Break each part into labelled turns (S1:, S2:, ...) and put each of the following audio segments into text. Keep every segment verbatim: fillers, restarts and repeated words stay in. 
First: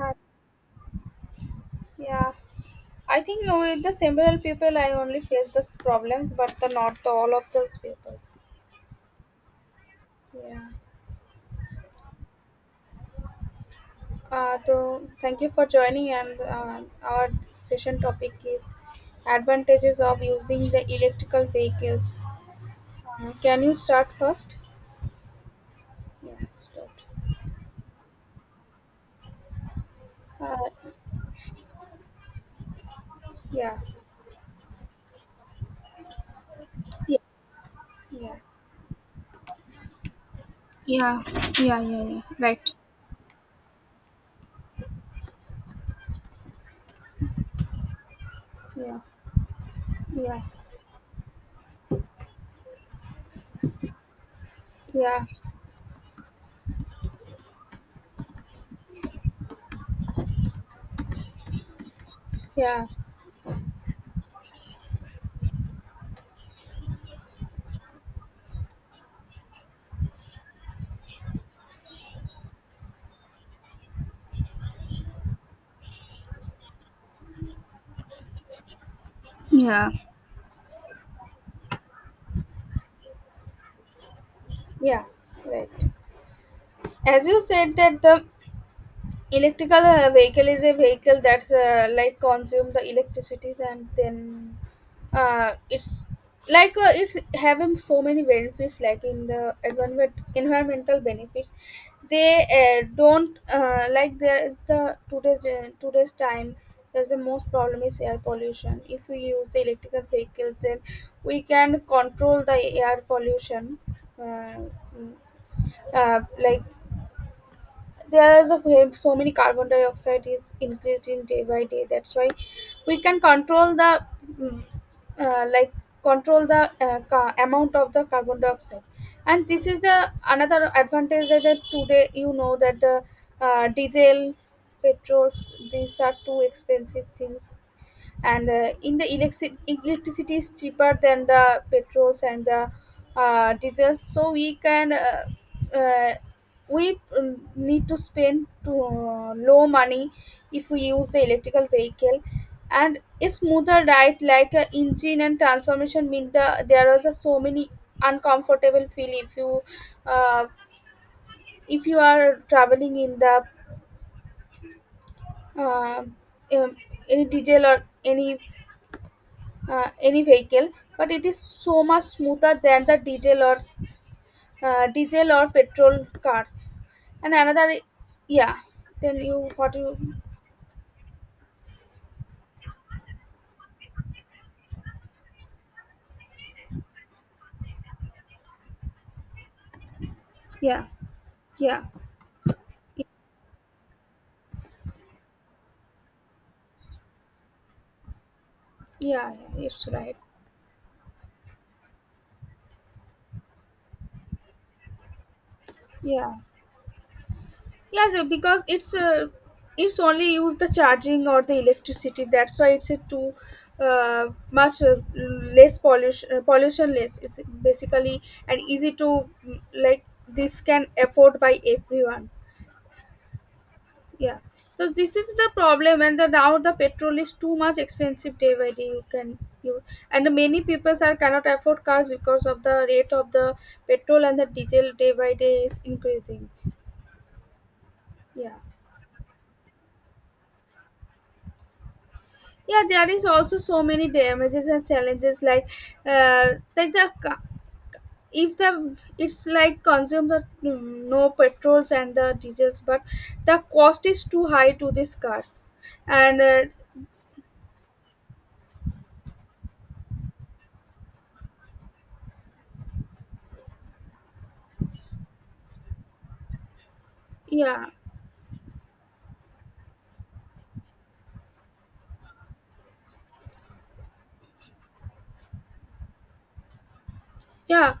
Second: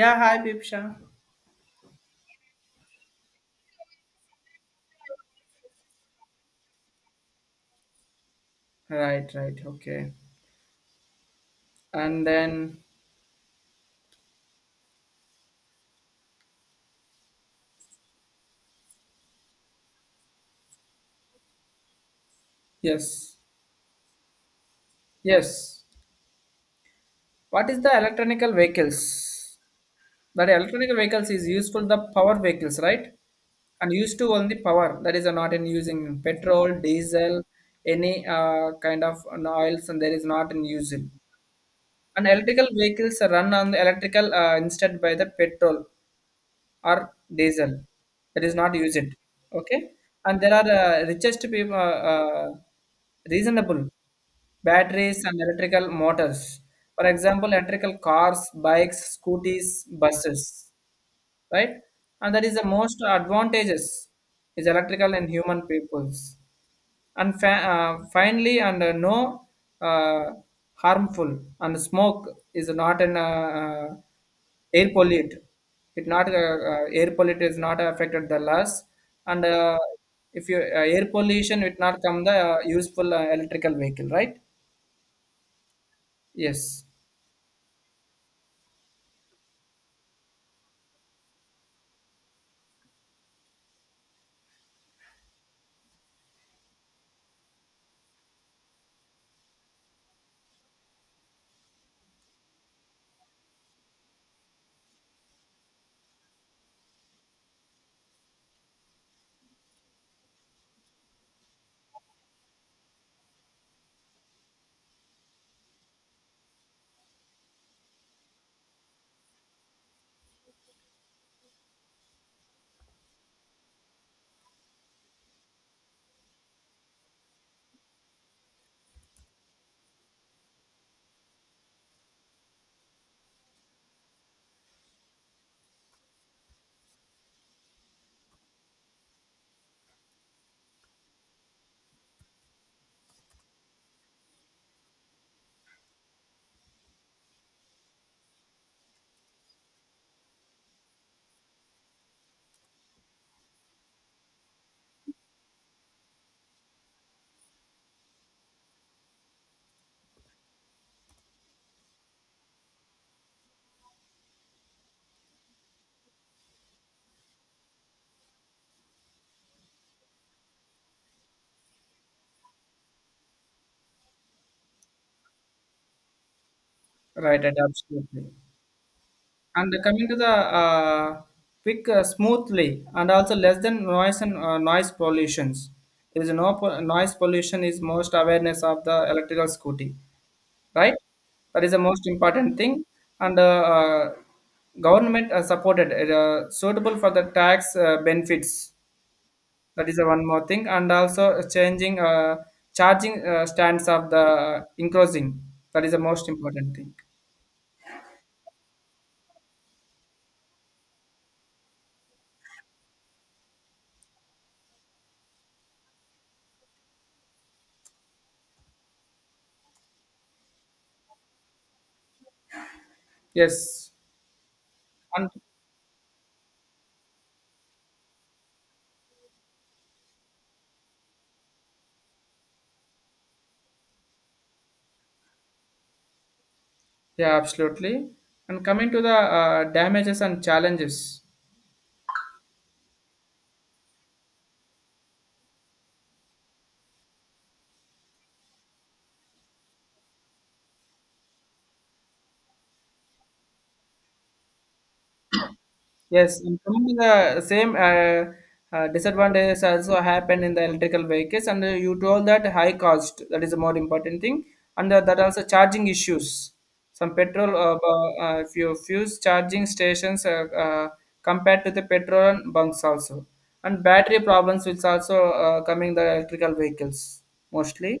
S1: Uh,
S2: hi Bibsha.
S1: yeah, I think no, with the several people I only face this problems but the, not the, all of those people.
S2: Right, right, okay.
S1: Yeah.
S2: And then
S1: Uh, so thank you for joining, and uh, our session topic is advantages of using the electrical vehicles. uh,
S2: yes.
S1: can you start first?
S2: Yes.
S1: Yeah, start.
S2: What is the electronical vehicles? That
S1: uh,
S2: electronical vehicles is useful the power vehicles, right?
S1: yeah.
S2: And used to only power. That is uh, not in using petrol, diesel,
S1: Yeah,
S2: any
S1: yeah
S2: uh, kind of an oils, and there is not in using.
S1: yeah, yeah, yeah, yeah.
S2: And electrical
S1: Right.
S2: vehicles are run on the electrical uh, instead by the petrol. Or diesel, that is not
S1: Yeah,
S2: used. Okay. And
S1: yeah,
S2: there are uh, richest people uh, uh, reasonable batteries
S1: yeah,
S2: and electrical motors, for example electrical cars, bikes, scooters, buses, right? And that is the
S1: yeah.
S2: most advantages is electrical and human peoples. And fa- uh, finally and uh, no uh, harmful and smoke is not an uh, uh, air pollute. It not uh, uh, air pollute is not affected the loss. And uh,
S1: Yeah.
S2: if you uh, air pollution it not come the uh, useful uh, electrical vehicle, right?
S1: Yeah, right.
S2: Yes.
S1: As you said, that the electrical uh, vehicle is a vehicle that's uh, like consume the electricity, and then uh, it's like uh, it's having so many benefits, like in the environment environmental benefits. They uh, don't uh, like, there is the today's gen- today's time, there's the most problem is air pollution. If we use the electrical vehicles, then we can control the air pollution. uh, mm, uh, like, there is a way- so many carbon dioxide is increased in day by day, that's why we can control the mm, uh, like, control the uh, ca- amount of the carbon dioxide. And this is the another advantage, that, that today you know that the uh, diesel, petrols, these are two expensive things. And uh, in the electric electricity is cheaper than the petrols and the uh, diesels, so we can uh, uh, we um, need to spend to uh, low money if we use the electrical vehicle. And a smoother ride, like a engine and transformation mean the, there is a so many uncomfortable feel if you uh, if you are traveling in the uh, um, any diesel or any uh, any vehicle, but it is so much smoother than the diesel or uh, diesel or petrol cars. And
S2: Right and
S1: another,
S2: absolutely.
S1: yeah. Then you
S2: And
S1: what you.
S2: coming to the uh, quick uh, smoothly and also less than noise and uh, noise pollutions. There is no po- noise pollution is most awareness of the electrical scooty,
S1: Yeah.
S2: right? That is the
S1: Yeah.
S2: most important thing.
S1: Yeah.
S2: And uh, uh, government uh, supported, uh, suitable for the tax uh, benefits.
S1: Yeah, it's
S2: That is the
S1: right.
S2: one more thing. And also changing uh, charging uh, stands of the uh, increasing. That is the most
S1: Yeah.
S2: important thing.
S1: Yeah, so because it's uh, it's only use the charging or the electricity, that's why it's a too uh, much uh, less pollution, uh, pollution less it's basically. And easy to mm, like, this can afford by everyone.
S2: Yes.
S1: Yeah. So this
S2: And
S1: is the problem, and the, now the petrol is too much expensive day by day, you can you, and many people are cannot afford cars because of the rate of the petrol and the diesel day by day is increasing.
S2: yeah, absolutely.
S1: Yeah.
S2: And coming to the uh, damages and challenges.
S1: Yeah, there is also so many damages and challenges, like uh like the ca- if the, it's like consume the mm, no petrols and the diesels, but the cost is too high to these cars.
S2: Yes,
S1: And
S2: and
S1: uh,
S2: coming to the same uh, uh, disadvantages also happen in the electrical vehicles, and uh, you told that high cost that is a more important thing, and uh, that also charging issues. Some petrol, uh,
S1: yeah,
S2: bu- uh, if you fuse charging stations uh, uh, compared to the petrol and bunks also, and battery problems which also uh, coming the electrical vehicles
S1: yeah.
S2: mostly.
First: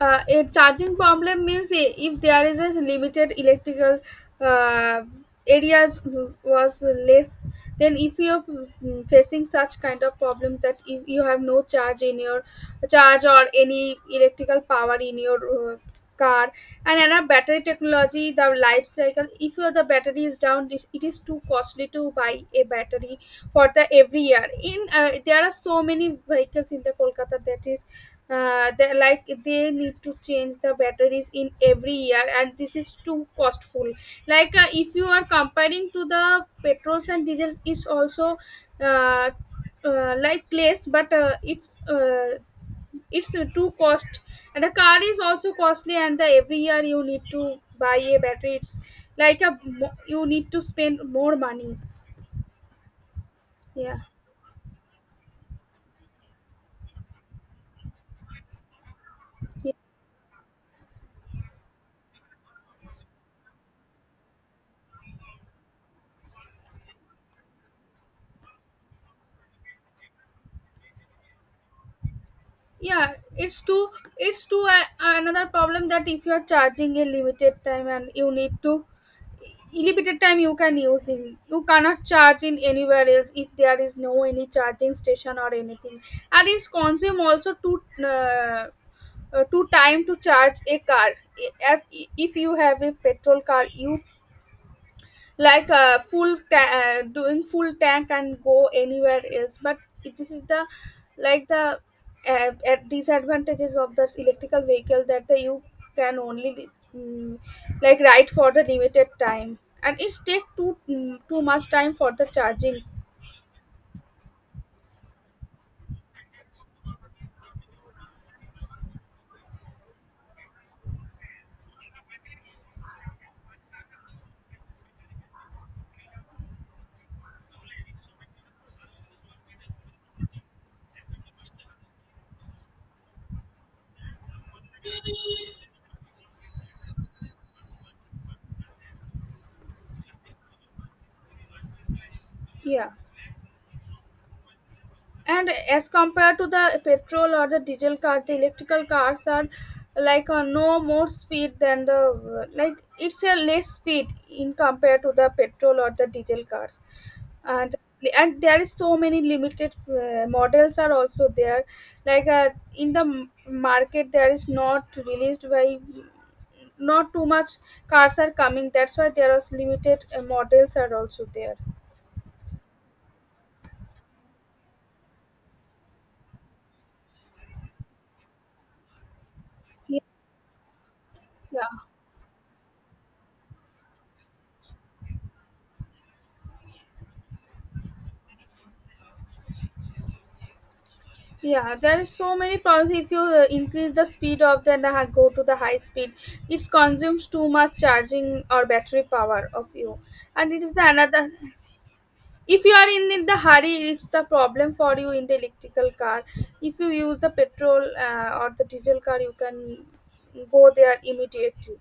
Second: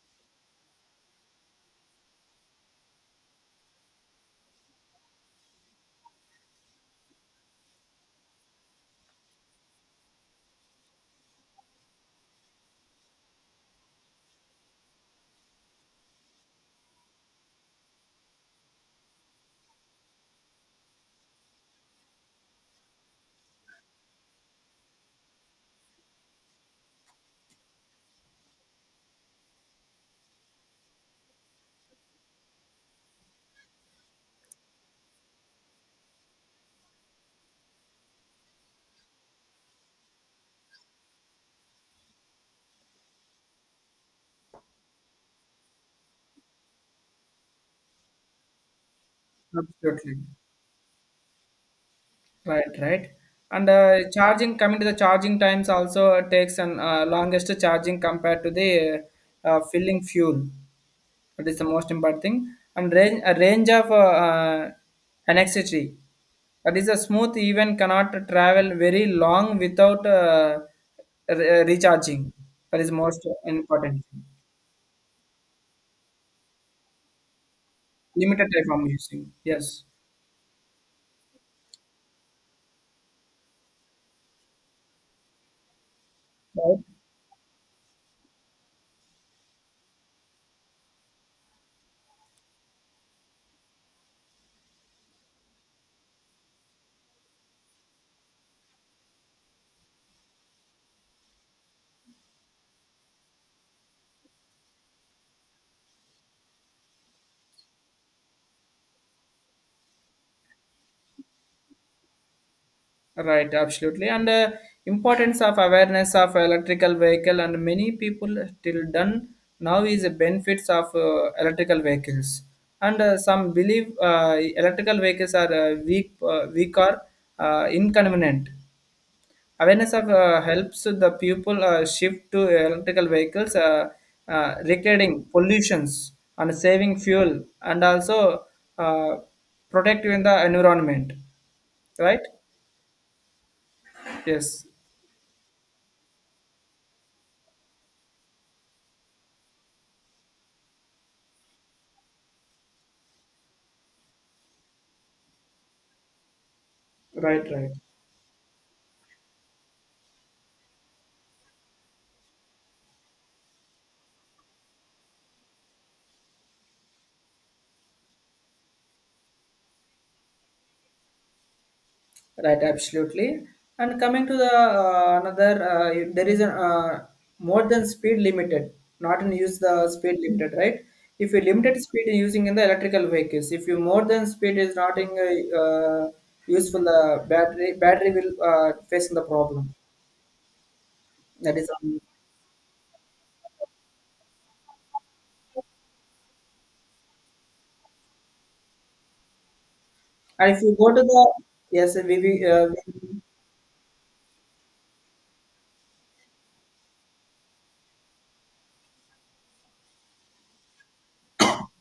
S1: Uh, a charging problem means, i- if there is a limited electrical uh, areas w- was less, then if you're mm, facing such kind of problems, that if you have no charge in your charge or any electrical power in your uh, car. And another battery technology, the life cycle, if your the battery is down, it it is too costly to buy a battery for the every year. In uh, there are so many vehicles in the Kolkata, that is uh, they like they need to change the batteries in every year, and this is too costful. Like uh, if you are comparing to the petrols and diesels is also uh, uh, like less, but uh, it's uh, it's uh, too cost. And a car is also costly, and the every year you need to buy a battery, it's like a mo-
S2: Absolutely.
S1: you need to spend more monies.
S2: Right, right. And
S1: Yeah.
S2: uh, charging, coming to the charging times also takes an uh, longest charging compared to the uh, uh, filling fuel. That is the most important thing. And range, a range of uh, uh, anxiety. That is a smooth even cannot travel very long without uh, re- uh, recharging. That is
S1: Yeah,
S2: most
S1: it's too,
S2: important.
S1: it's too uh, another problem that if you are charging a limited time, and you
S2: Limited
S1: need
S2: time
S1: to,
S2: I'm using. Yes.
S1: limited time you can use in, you cannot charge in anywhere else if there is no any charging station or anything. And it's
S2: Right.
S1: consume also to uh, uh, to time to charge a car. If, if you have a petrol car, you like uh, full ta- uh, doing full tank and go anywhere else, but it- this is the like the uh, uh, disadvantages of this electrical vehicle, that the, you can only mm, like ride for the limited time, and it's take too mm, too much time for the charging.
S2: Right, absolutely. And uh, importance of awareness of electrical vehicle and many people till done now is the benefits of uh, electrical vehicles. And uh, some believe uh, electrical vehicles are uh, weak, uh, weak or uh, inconvenient. Awareness of uh, helps the people uh, shift to electrical vehicles, uh, uh, recreating pollutions and saving fuel, and also uh, protecting the environment. Right?
S1: Yeah.
S2: Yes.
S1: And as compared to the petrol or the diesel car, the electrical cars are like a no more speed than the, like it's a less speed in compared to the petrol or the diesel cars.
S2: Right, right.
S1: and and there is so many limited uh, models are also there. Like uh, in the m- market, there is not released by not too much cars are coming, that's why there is limited uh, models are also there.
S2: Right, absolutely. And coming to the uh, another, uh, you- there is a uh, more than speed limited, not in use the
S1: Yeah.
S2: speed limited, right? If you limited speed in using in the electrical vehicles, if you more than speed is not in uh, uh, useful, the battery battery will uh, facing the problem. That is,
S1: Yeah, there
S2: um,
S1: is so many problems. If you uh, increase the speed of the, and the go to the high speed, it consumes too much charging or battery power of you,
S2: and
S1: and
S2: if
S1: it is
S2: you
S1: the
S2: go to
S1: another.
S2: the yes, we, we,
S1: If
S2: uh,
S1: you are in,
S2: we
S1: in the hurry, it's the problem for you in the electrical car. If you use the petrol uh, or the diesel car, you can go there immediately,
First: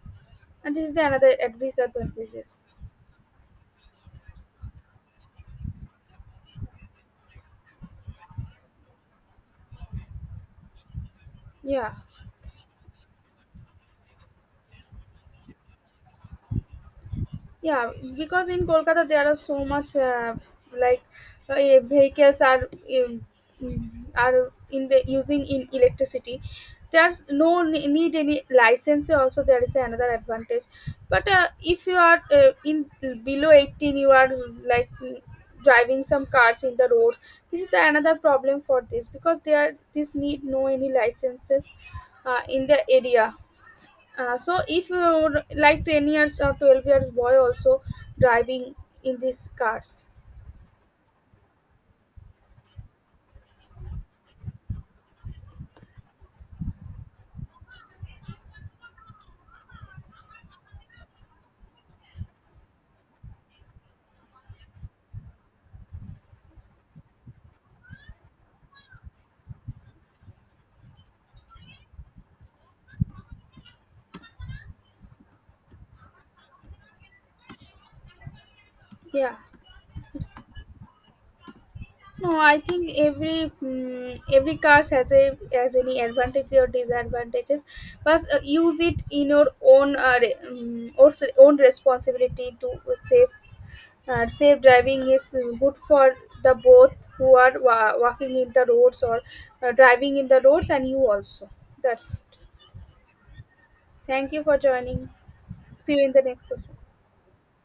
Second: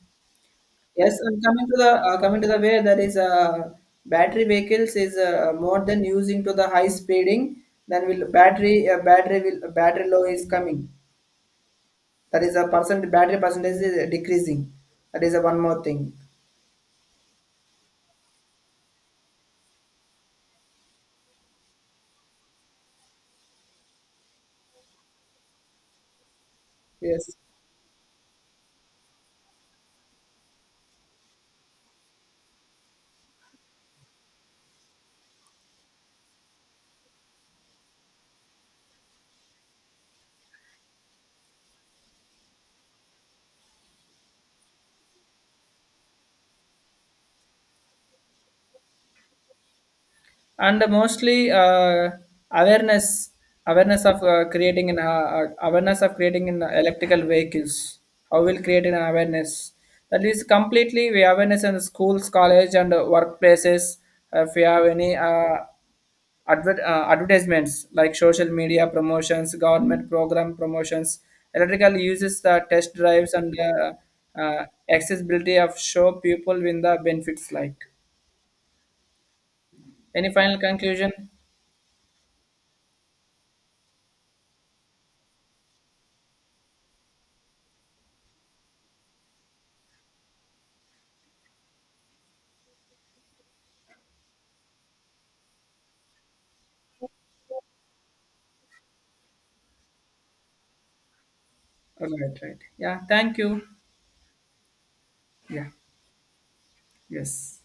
S1: and this is the
S2: yes,
S1: another
S2: and coming to the uh, coming to the
S1: disadvantages.
S2: way there is uh, battery vehicles is uh, more than using to the high speeding then will battery uh, battery will uh, battery low is coming.
S1: Yeah.
S2: That is a percent battery percentage is decreasing. That is a one more thing.
S1: Yeah, because in Kolkata there are so much uh, like uh, eh, vehicles are um, are in the using in electricity. There's
S2: Yes.
S1: no ne- need any license. Also, there is another advantage. But uh, if you are uh, in below eighteen, you are like mm, driving some cars in the roads. This is the another problem for this, because there this need no any licenses uh, in the area. Uh, so if you would like ten years or twelve years boy also driving in these cars.
S2: And mostly uh, awareness awareness of uh, creating in uh, uh, awareness of creating in electrical vehicles, how will create an awareness, that is completely we awareness in the schools, college and uh, workplaces. Uh, if we have any uh, adver- uh, advertisements like social media promotions, government program promotions, electrical uses the test drives and uh, uh, accessibility of show people in the benefits, like
S1: Yeah. It's,
S2: any final conclusion.
S1: no, I think every mm every cars has a has any advantages or disadvantages, but uh, use it in your own uh, re- mm, or s- own responsibility to save. Uh, safe driving is good for the both, who are wa- walking in the roads or uh, driving in the roads, and you also.
S2: All
S1: That's it.
S2: right, right. Yeah, thank you.
S1: Thank you for joining.
S2: Yeah,
S1: See you in the next session.
S2: yes.